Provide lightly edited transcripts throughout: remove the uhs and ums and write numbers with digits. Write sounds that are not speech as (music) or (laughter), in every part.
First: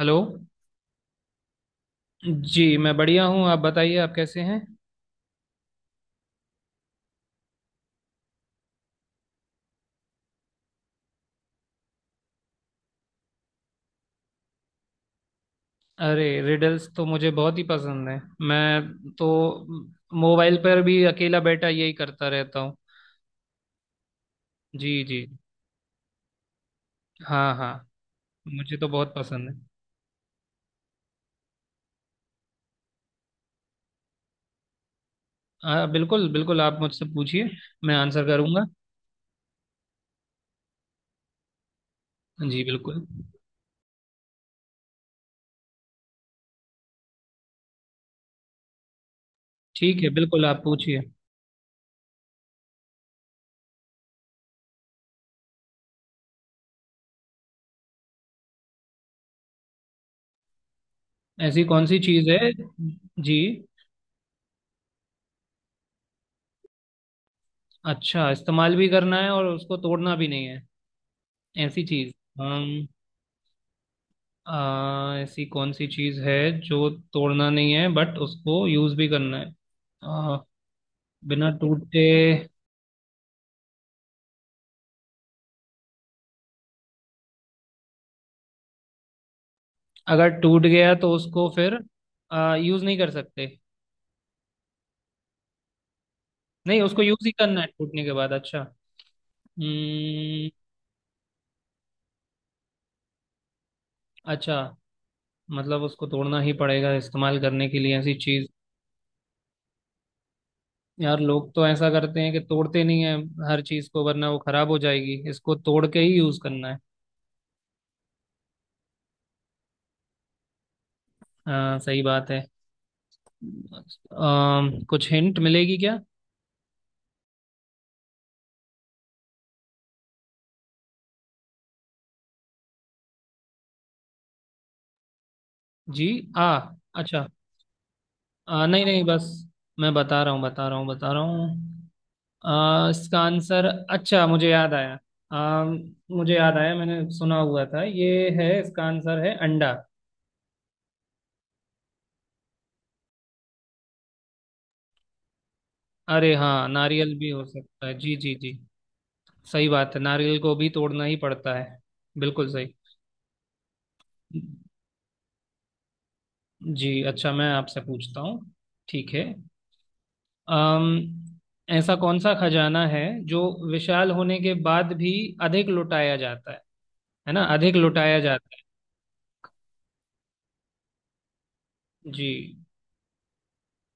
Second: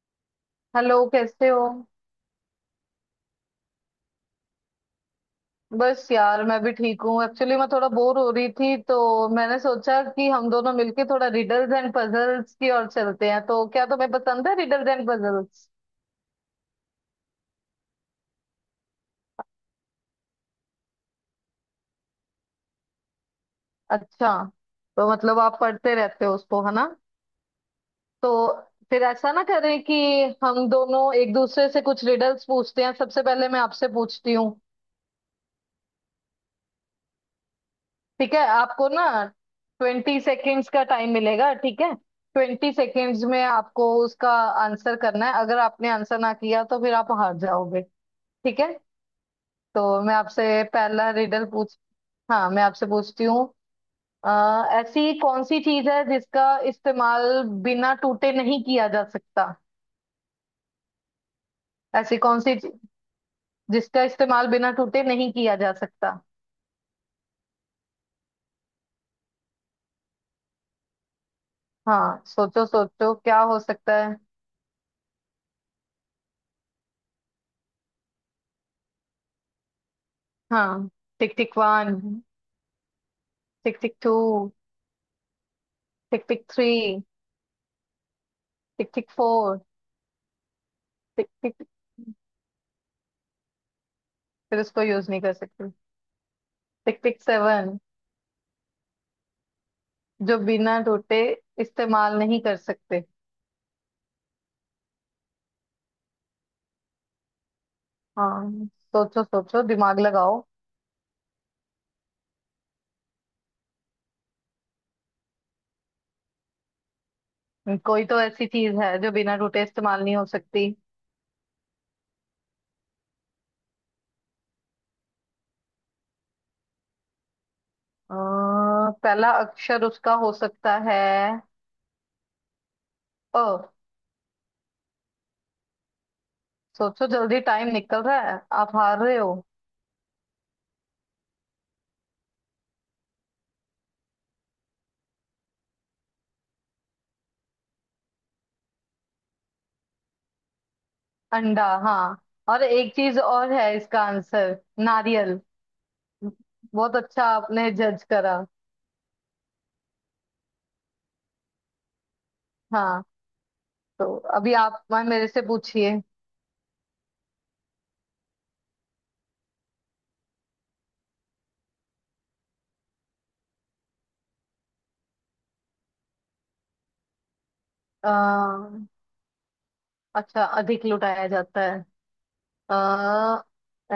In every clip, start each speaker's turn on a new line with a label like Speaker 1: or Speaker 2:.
Speaker 1: Hello.
Speaker 2: Hello, कैसे हो।
Speaker 1: जी, मैं बढ़िया हूँ। आप बताइए, आप कैसे हैं?
Speaker 2: बस यार, मैं भी ठीक हूँ। एक्चुअली मैं थोड़ा बोर हो रही थी तो मैंने सोचा कि हम दोनों मिलके थोड़ा रिडल्स एंड पजल्स की ओर चलते हैं। तो क्या तुम्हें पसंद है रिडल्स एंड पजल्स?
Speaker 1: अरे, रिडल्स तो मुझे बहुत ही पसंद है। मैं तो मोबाइल पर भी अकेला बैठा यही करता रहता हूँ।
Speaker 2: अच्छा।
Speaker 1: जी
Speaker 2: तो
Speaker 1: जी।
Speaker 2: मतलब आप पढ़ते रहते हो उसको, है ना?
Speaker 1: हाँ हाँ।
Speaker 2: तो
Speaker 1: मुझे तो
Speaker 2: फिर
Speaker 1: बहुत
Speaker 2: ऐसा ना
Speaker 1: पसंद है।
Speaker 2: करें कि हम दोनों एक दूसरे से कुछ रिडल्स पूछते हैं। सबसे पहले मैं आपसे पूछती हूँ।
Speaker 1: हाँ, बिल्कुल बिल्कुल, आप मुझसे पूछिए। मैं आंसर
Speaker 2: ठीक है,
Speaker 1: करूँगा।
Speaker 2: आपको ना 20 सेकेंड्स का टाइम मिलेगा, ठीक है?
Speaker 1: जी
Speaker 2: ट्वेंटी
Speaker 1: बिल्कुल।
Speaker 2: सेकेंड्स में आपको उसका आंसर करना है। अगर आपने आंसर ना किया तो फिर आप हार जाओगे, ठीक है? तो
Speaker 1: ठीक है,
Speaker 2: मैं
Speaker 1: बिल्कुल, आप
Speaker 2: आपसे
Speaker 1: पूछिए।
Speaker 2: पहला रिडल पूछ हाँ, मैं आपसे पूछती हूँ। अ, ऐसी कौन सी चीज है जिसका इस्तेमाल बिना टूटे नहीं किया जा सकता?
Speaker 1: ऐसी कौन सी
Speaker 2: ऐसी
Speaker 1: चीज़
Speaker 2: कौन
Speaker 1: है?
Speaker 2: सी चीज-
Speaker 1: जी,
Speaker 2: जिसका इस्तेमाल बिना टूटे नहीं किया जा सकता।
Speaker 1: अच्छा, इस्तेमाल भी करना है और उसको तोड़ना भी नहीं है? ऐसी चीज़।
Speaker 2: हाँ, सोचो सोचो, क्या हो सकता है?
Speaker 1: ऐसी कौन सी चीज है जो तोड़ना नहीं है, बट उसको यूज भी करना है। आ,
Speaker 2: हाँ। टिक
Speaker 1: बिना
Speaker 2: टिक
Speaker 1: टूटे।
Speaker 2: One. Tick tick two. Tick tick three. Tick tick four.
Speaker 1: अगर टूट गया तो
Speaker 2: टिक
Speaker 1: उसको
Speaker 2: टिक।
Speaker 1: फिर यूज नहीं कर सकते।
Speaker 2: फिर उसको यूज नहीं कर सकते।
Speaker 1: नहीं,
Speaker 2: टिक
Speaker 1: उसको
Speaker 2: टिक
Speaker 1: यूज ही करना है
Speaker 2: सेवन।
Speaker 1: टूटने के बाद। अच्छा।
Speaker 2: जो
Speaker 1: हम्म।
Speaker 2: बिना टूटे इस्तेमाल नहीं कर सकते।
Speaker 1: अच्छा, मतलब उसको तोड़ना ही पड़ेगा इस्तेमाल करने के लिए? ऐसी चीज।
Speaker 2: हाँ, सोचो सोचो, दिमाग लगाओ।
Speaker 1: यार, लोग तो ऐसा करते हैं कि तोड़ते नहीं है हर चीज को, वरना वो खराब हो जाएगी। इसको तोड़ के ही यूज करना है।
Speaker 2: कोई तो ऐसी चीज है जो बिना टूटे इस्तेमाल नहीं हो सकती।
Speaker 1: सही बात है। आ, कुछ हिंट मिलेगी क्या?
Speaker 2: अ, पहला अक्षर उसका हो सकता है, अ।
Speaker 1: जी। आ।
Speaker 2: सोचो
Speaker 1: अच्छा।
Speaker 2: जल्दी, टाइम निकल रहा है, आप
Speaker 1: नहीं
Speaker 2: हार
Speaker 1: नहीं,
Speaker 2: रहे
Speaker 1: बस।
Speaker 2: हो।
Speaker 1: मैं बता रहा हूँ, बता रहा हूँ, बता रहा हूँ। इसका आंसर। अच्छा, मुझे याद आया। आ, मुझे याद आया, मैंने सुना हुआ था, ये है, इसका आंसर है अंडा।
Speaker 2: अंडा, हाँ। और एक चीज और है, इसका आंसर नारियल।
Speaker 1: अरे हाँ,
Speaker 2: बहुत
Speaker 1: नारियल
Speaker 2: अच्छा,
Speaker 1: भी हो
Speaker 2: आपने
Speaker 1: सकता है।
Speaker 2: जज
Speaker 1: जी जी
Speaker 2: करा।
Speaker 1: जी। सही बात है, नारियल को भी तोड़ना ही पड़ता है। बिल्कुल सही।
Speaker 2: हाँ, तो अभी आप मैं मेरे से पूछिए।
Speaker 1: जी, अच्छा, मैं आपसे पूछता हूँ। ठीक है। अम, ऐसा कौन सा खजाना है जो विशाल होने के बाद भी अधिक लुटाया जाता है? है ना, अधिक लुटाया जाता
Speaker 2: अ, अच्छा, अधिक लुटाया जाता है।
Speaker 1: है। जी।
Speaker 2: अ,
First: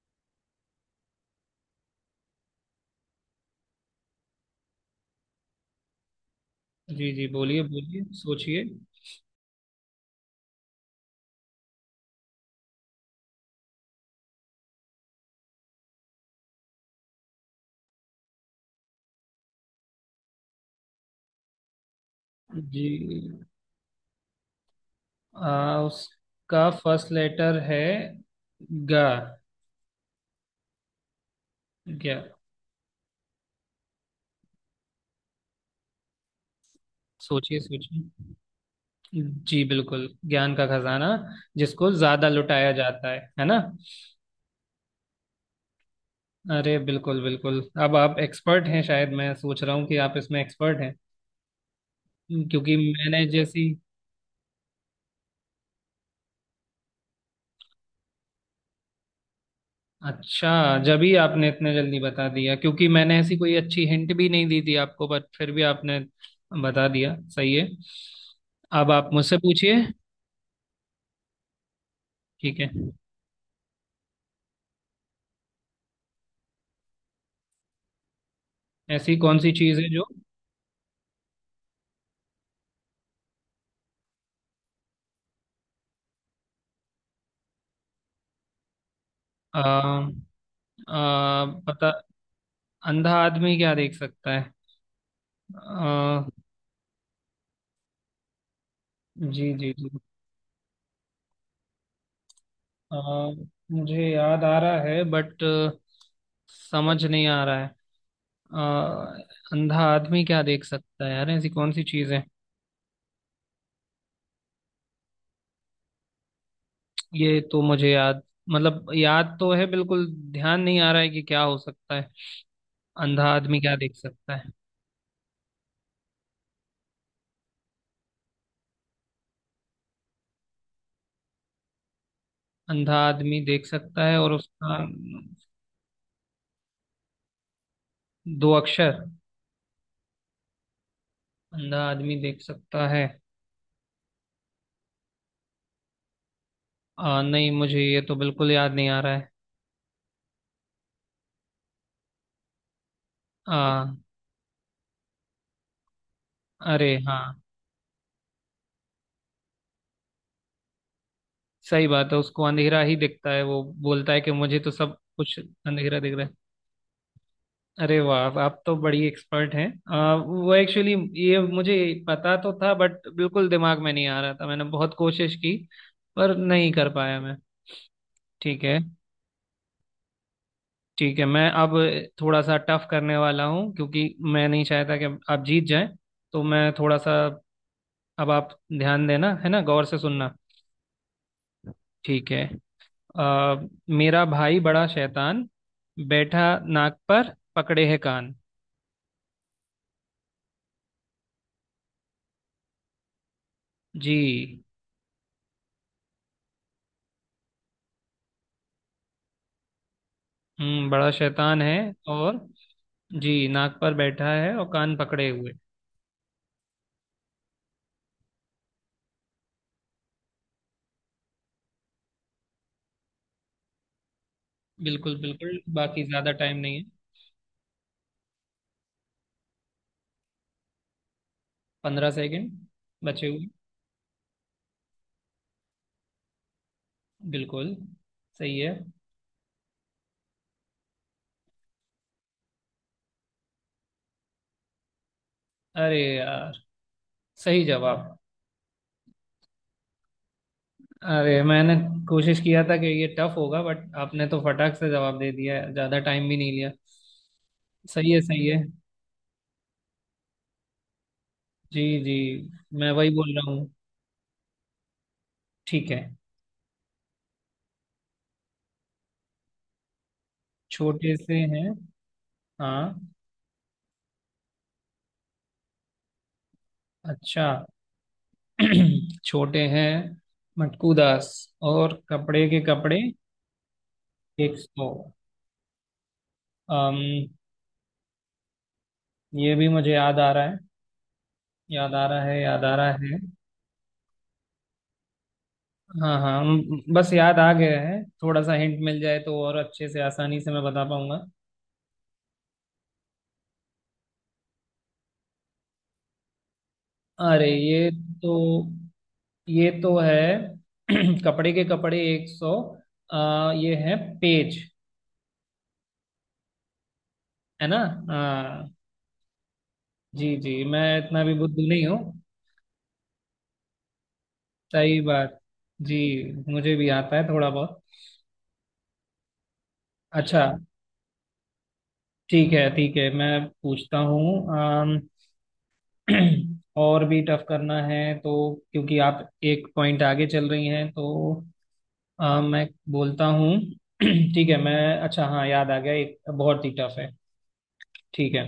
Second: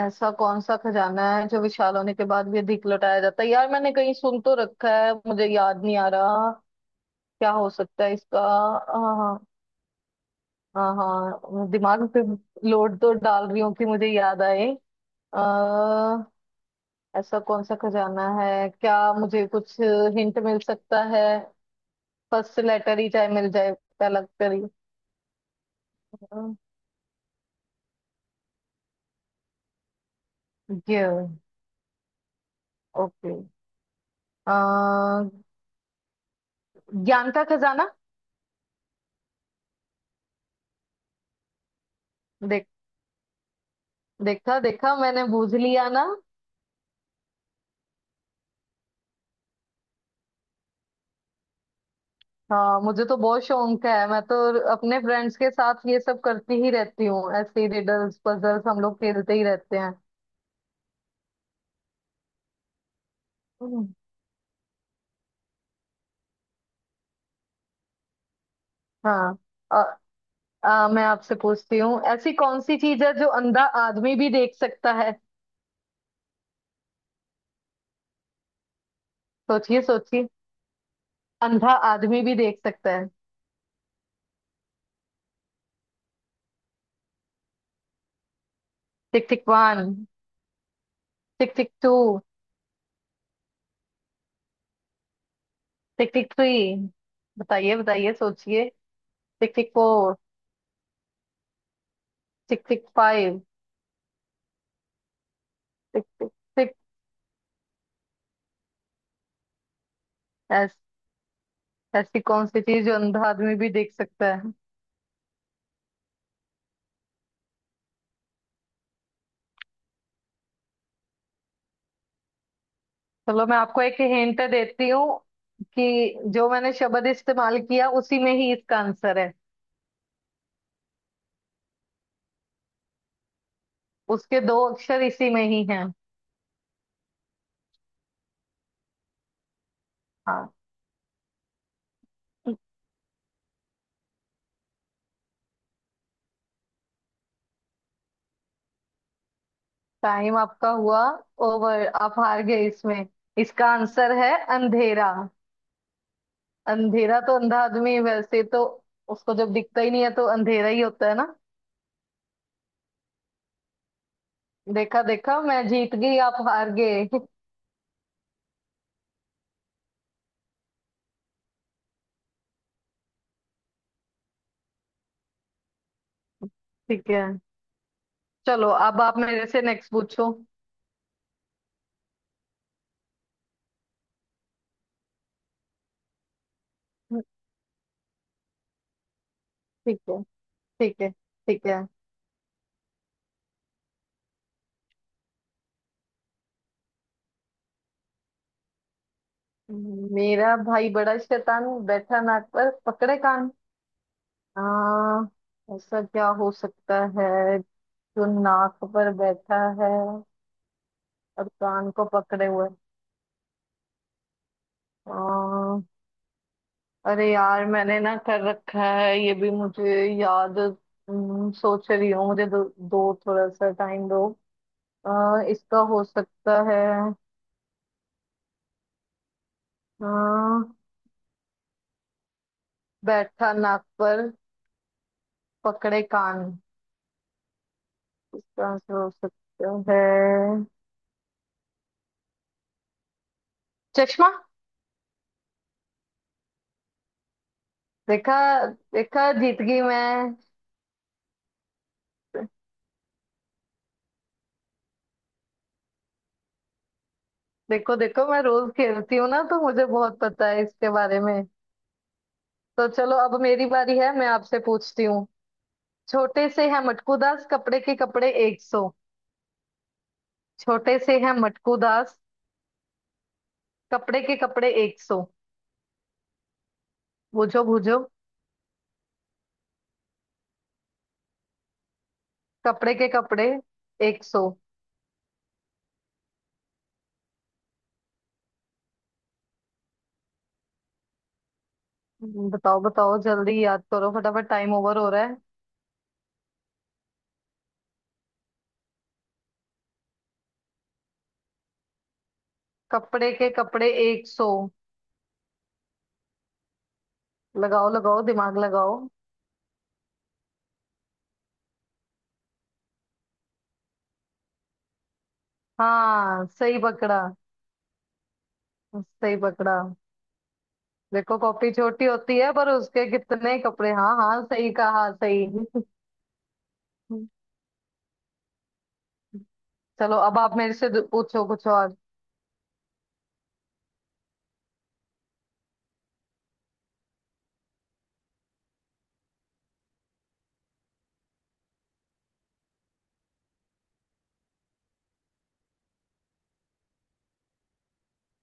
Speaker 2: ऐसा कौन सा खजाना है जो विशाल होने के बाद भी अधिक लुटाया जाता है? यार, मैंने कहीं सुन तो रखा है, मुझे याद नहीं आ रहा।
Speaker 1: जी जी,
Speaker 2: क्या
Speaker 1: बोलिए
Speaker 2: हो
Speaker 1: बोलिए,
Speaker 2: सकता है इसका?
Speaker 1: सोचिए।
Speaker 2: हाँ हाँ हाँ, दिमाग पे लोड तो डाल रही हूँ कि मुझे याद आए। आ, ऐसा कौन सा खजाना है? क्या मुझे कुछ हिंट मिल सकता है, फर्स्ट
Speaker 1: जी।
Speaker 2: लेटर ही चाहे मिल जाए। पहला अक्षर ही। अ,
Speaker 1: उसका फर्स्ट लेटर है ग।
Speaker 2: ये,
Speaker 1: क्या?
Speaker 2: ओके। अ, ज्ञान का
Speaker 1: सोचिए
Speaker 2: खजाना।
Speaker 1: सोचिए। जी बिल्कुल, ज्ञान का खजाना जिसको ज्यादा
Speaker 2: देख
Speaker 1: लुटाया जाता है ना।
Speaker 2: देखा देखा, मैंने बूझ लिया ना।
Speaker 1: अरे बिल्कुल बिल्कुल, अब आप एक्सपर्ट हैं। शायद मैं सोच रहा हूँ कि आप इसमें एक्सपर्ट हैं क्योंकि
Speaker 2: हाँ, मुझे तो
Speaker 1: मैंने
Speaker 2: बहुत
Speaker 1: जैसी।
Speaker 2: शौक है। मैं तो अपने फ्रेंड्स के साथ ये सब करती ही रहती हूँ, ऐसे रिडल्स पजल्स हम लोग खेलते ही रहते हैं।
Speaker 1: अच्छा, जब ही आपने इतने जल्दी बता दिया, क्योंकि मैंने ऐसी कोई अच्छी
Speaker 2: हम्म।
Speaker 1: हिंट भी नहीं दी थी आपको, बट फिर भी आपने बता दिया। सही है। अब आप मुझसे
Speaker 2: हाँ।
Speaker 1: पूछिए।
Speaker 2: अ, मैं आपसे पूछती हूँ, ऐसी
Speaker 1: ठीक
Speaker 2: कौन
Speaker 1: है।
Speaker 2: सी चीज है जो अंधा आदमी भी देख सकता है?
Speaker 1: ऐसी कौन सी चीज़
Speaker 2: सोचिए
Speaker 1: है जो
Speaker 2: सोचिए, अंधा आदमी भी देख सकता है। टिक टिक
Speaker 1: आ,
Speaker 2: वन।
Speaker 1: आ,
Speaker 2: टिक टिक
Speaker 1: पता,
Speaker 2: टू।
Speaker 1: अंधा आदमी क्या देख सकता है?
Speaker 2: टिक
Speaker 1: आ,
Speaker 2: टिक थ्री। बताइए बताइए, सोचिए।
Speaker 1: जी
Speaker 2: टिक
Speaker 1: जी
Speaker 2: टिक
Speaker 1: जी।
Speaker 2: फोर। टिक टिक
Speaker 1: आ,
Speaker 2: फाइव।
Speaker 1: मुझे याद आ रहा है बट
Speaker 2: टिक टिक टिक।
Speaker 1: समझ नहीं आ रहा है। आ, अंधा आदमी क्या देख
Speaker 2: ऐस,
Speaker 1: सकता है यार? ऐसी कौन सी चीज़ है?
Speaker 2: ऐसी कौन सी चीज जो अंधा आदमी भी देख सकता है?
Speaker 1: ये तो मुझे याद, मतलब याद तो है बिल्कुल। ध्यान नहीं आ रहा है कि क्या हो सकता है। अंधा
Speaker 2: चलो,
Speaker 1: आदमी
Speaker 2: मैं
Speaker 1: क्या
Speaker 2: आपको
Speaker 1: देख
Speaker 2: एक
Speaker 1: सकता
Speaker 2: हिंट
Speaker 1: है?
Speaker 2: देती हूँ कि जो मैंने शब्द इस्तेमाल किया उसी में ही इसका आंसर है।
Speaker 1: अंधा आदमी देख सकता है और
Speaker 2: उसके दो
Speaker 1: उसका
Speaker 2: अक्षर इसी में ही हैं।
Speaker 1: दो अक्षर।
Speaker 2: हाँ।
Speaker 1: अंधा आदमी देख सकता है। नहीं, मुझे ये तो बिल्कुल याद नहीं आ रहा है।
Speaker 2: टाइम आपका हुआ ओवर, आप हार गए इसमें। इसका
Speaker 1: आ,
Speaker 2: आंसर है अंधेरा।
Speaker 1: अरे हाँ।
Speaker 2: अंधेरा तो अंधा आदमी है, वैसे तो। उसको जब दिखता ही नहीं है तो अंधेरा ही होता है ना।
Speaker 1: सही बात है, उसको अंधेरा ही दिखता है। वो बोलता है कि मुझे तो सब
Speaker 2: देखा
Speaker 1: कुछ
Speaker 2: देखा, मैं
Speaker 1: अंधेरा
Speaker 2: जीत
Speaker 1: दिख
Speaker 2: गई,
Speaker 1: रहा है।
Speaker 2: आप हार गए। (laughs)
Speaker 1: अरे वाह, आप तो बड़ी एक्सपर्ट हैं। वो एक्चुअली ये मुझे पता तो था, बट बिल्कुल दिमाग में नहीं आ रहा था। मैंने बहुत कोशिश की पर नहीं कर
Speaker 2: ठीक
Speaker 1: पाया
Speaker 2: है।
Speaker 1: मैं। ठीक
Speaker 2: चलो,
Speaker 1: है।
Speaker 2: अब आप मेरे से नेक्स्ट पूछो।
Speaker 1: ठीक है, मैं अब थोड़ा सा टफ करने वाला हूँ क्योंकि मैं नहीं चाहता कि आप जीत जाएं। तो मैं थोड़ा सा, अब आप ध्यान देना, है ना, गौर से
Speaker 2: ठीक है,
Speaker 1: सुनना।
Speaker 2: ठीक है, ठीक है।
Speaker 1: ठीक है। आ, मेरा भाई बड़ा शैतान, बैठा नाक पर पकड़े है कान।
Speaker 2: मेरा भाई बड़ा शैतान, बैठा नाक पर पकड़े कान।
Speaker 1: जी।
Speaker 2: आ, ऐसा क्या हो सकता है जो नाक पर बैठा है
Speaker 1: हम्म। बड़ा
Speaker 2: और
Speaker 1: शैतान है।
Speaker 2: कान को
Speaker 1: और।
Speaker 2: पकड़े हुए?
Speaker 1: जी, नाक पर बैठा है और कान
Speaker 2: आ,
Speaker 1: पकड़े हुए।
Speaker 2: अरे यार, मैंने ना कर रखा है, ये भी मुझे याद। सोच रही हूँ, मुझे दो थोड़ा सा टाइम दो।
Speaker 1: बिल्कुल बिल्कुल,
Speaker 2: इसका
Speaker 1: बाकी
Speaker 2: हो
Speaker 1: ज्यादा टाइम
Speaker 2: सकता
Speaker 1: नहीं
Speaker 2: है।
Speaker 1: है।
Speaker 2: आ,
Speaker 1: 15 सेकंड बचे हुए।
Speaker 2: बैठा नाक पर पकड़े कान।
Speaker 1: बिल्कुल। सही
Speaker 2: इसका
Speaker 1: है।
Speaker 2: आंसर हो सकता है, चश्मा।
Speaker 1: अरे यार, सही जवाब।
Speaker 2: देखा देखा, जीत गई मैं।
Speaker 1: अरे मैंने कोशिश किया था कि ये टफ होगा, बट आपने तो फटाक से जवाब दे दिया है, ज्यादा टाइम भी नहीं लिया।
Speaker 2: देखो
Speaker 1: सही है,
Speaker 2: देखो, मैं
Speaker 1: सही है।
Speaker 2: रोज खेलती हूँ ना, तो मुझे बहुत पता है इसके बारे में।
Speaker 1: जी जी, मैं
Speaker 2: तो
Speaker 1: वही
Speaker 2: चलो,
Speaker 1: बोल
Speaker 2: अब
Speaker 1: रहा हूँ।
Speaker 2: मेरी बारी है, मैं आपसे पूछती हूँ।
Speaker 1: ठीक है।
Speaker 2: छोटे से है मटकू दास, कपड़े के कपड़े 100। छोटे
Speaker 1: छोटे
Speaker 2: से
Speaker 1: से
Speaker 2: है
Speaker 1: हैं।
Speaker 2: मटकू दास,
Speaker 1: हाँ।
Speaker 2: कपड़े के कपड़े एक सौ।
Speaker 1: अच्छा।
Speaker 2: बूझो बूझो।
Speaker 1: (clears throat) छोटे हैं मटकू दास, और कपड़े के
Speaker 2: कपड़े
Speaker 1: कपड़े
Speaker 2: के कपड़े एक सौ।
Speaker 1: 100। अम ये भी मुझे याद आ रहा है। याद आ रहा है, याद आ
Speaker 2: बताओ
Speaker 1: रहा है।
Speaker 2: बताओ, जल्दी याद करो फटाफट, टाइम ओवर हो रहा है।
Speaker 1: हाँ हाँ, बस याद आ गया है। थोड़ा सा हिंट मिल जाए तो और अच्छे से आसानी से मैं बता पाऊंगा।
Speaker 2: कपड़े के कपड़े एक सौ।
Speaker 1: अरे, ये
Speaker 2: लगाओ लगाओ,
Speaker 1: तो,
Speaker 2: दिमाग लगाओ।
Speaker 1: ये तो है। (clears throat) कपड़े के कपड़े एक सौ। ये है पेज।
Speaker 2: हाँ, सही पकड़ा,
Speaker 1: है ना? हाँ।
Speaker 2: सही पकड़ा।
Speaker 1: जी जी, मैं इतना भी
Speaker 2: देखो,
Speaker 1: बुद्धू
Speaker 2: कॉपी
Speaker 1: नहीं हूँ।
Speaker 2: छोटी होती है पर उसके कितने कपड़े। हाँ हाँ, सही
Speaker 1: सही
Speaker 2: कहा,
Speaker 1: बात।
Speaker 2: सही। (laughs)
Speaker 1: जी। मुझे भी आता है थोड़ा बहुत।
Speaker 2: चलो, अब
Speaker 1: अच्छा।
Speaker 2: आप मेरे से पूछो कुछ और।
Speaker 1: ठीक है, ठीक है, मैं पूछता हूँ। (clears throat) और भी टफ करना है तो, क्योंकि आप एक पॉइंट आगे चल रही हैं, तो मैं बोलता हूँ। (clears throat) ठीक है। मैं, अच्छा हाँ, याद आ गया, एक बहुत ही टफ है। ठीक है।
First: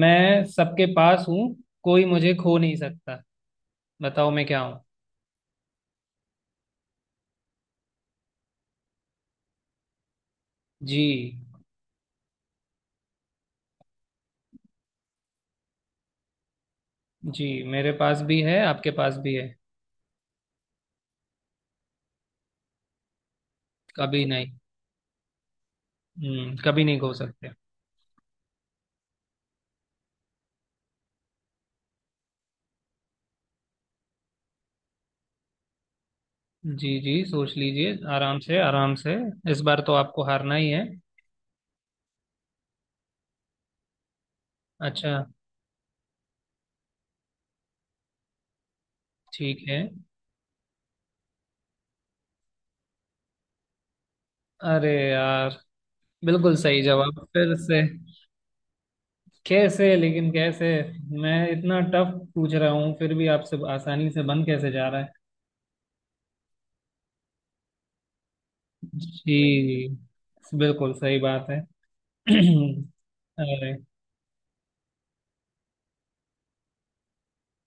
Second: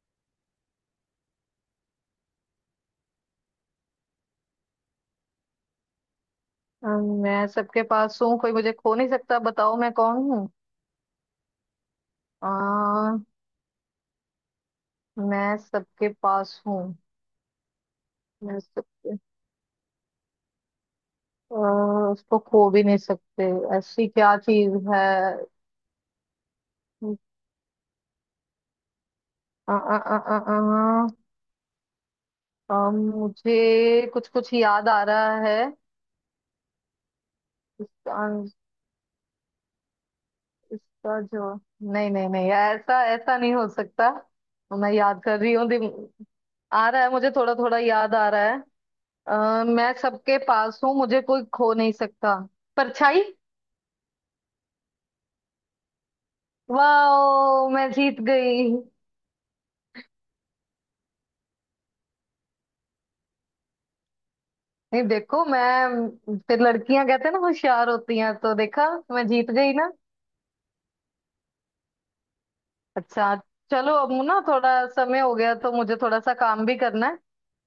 Speaker 1: मैं सबके पास हूँ, कोई मुझे खो नहीं सकता। बताओ मैं क्या हूँ?
Speaker 2: मैं सबके पास हूँ, कोई मुझे खो नहीं सकता, बताओ मैं कौन हूँ?
Speaker 1: जी।
Speaker 2: आ, मैं सबके पास हूँ।
Speaker 1: जी, मेरे पास भी है,
Speaker 2: मैं
Speaker 1: आपके पास
Speaker 2: सबके
Speaker 1: भी है।
Speaker 2: उसको खो भी नहीं सकते। ऐसी
Speaker 1: कभी
Speaker 2: क्या
Speaker 1: नहीं।
Speaker 2: चीज है?
Speaker 1: कभी नहीं खो सकते।
Speaker 2: आ, आ, आ, आ, आ, अम, मुझे कुछ कुछ याद आ रहा है।
Speaker 1: जी जी, सोच लीजिए,
Speaker 2: इसका
Speaker 1: आराम से, आराम से। इस बार तो आपको हारना ही है।
Speaker 2: इसका जो नहीं नहीं नहीं, ऐसा ऐसा नहीं हो सकता। मैं
Speaker 1: अच्छा।
Speaker 2: याद कर रही हूँ, आ रहा है, मुझे थोड़ा थोड़ा याद आ रहा है।
Speaker 1: ठीक है।
Speaker 2: मैं सबके पास हूँ, मुझे कोई खो नहीं सकता। परछाई।
Speaker 1: अरे यार, बिल्कुल सही जवाब फिर
Speaker 2: वाह,
Speaker 1: से।
Speaker 2: मैं जीत गई।
Speaker 1: कैसे, लेकिन कैसे? मैं इतना टफ पूछ रहा हूँ, फिर भी आपसे आसानी से बन कैसे जा रहा
Speaker 2: नहीं,
Speaker 1: है?
Speaker 2: देखो, मैं फिर लड़कियां कहते हैं ना होशियार होती हैं, तो देखा।
Speaker 1: जी।
Speaker 2: मैं जीत गई।
Speaker 1: जी बिल्कुल सही बात है। (clears throat) अरे।
Speaker 2: अच्छा। चलो, अब ना थोड़ा समय हो गया तो मुझे थोड़ा सा काम भी करना है।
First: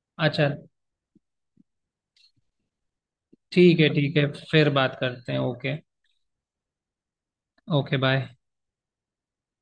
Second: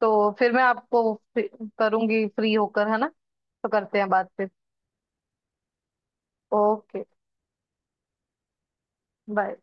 Speaker 2: तो
Speaker 1: अच्छा।
Speaker 2: फिर मैं आपको करूंगी, फ्री होकर, है ना? तो
Speaker 1: ठीक है,
Speaker 2: करते हैं
Speaker 1: ठीक है,
Speaker 2: बात फिर।
Speaker 1: फिर बात करते हैं। Okay.
Speaker 2: Okay,
Speaker 1: okay bye.
Speaker 2: Bye.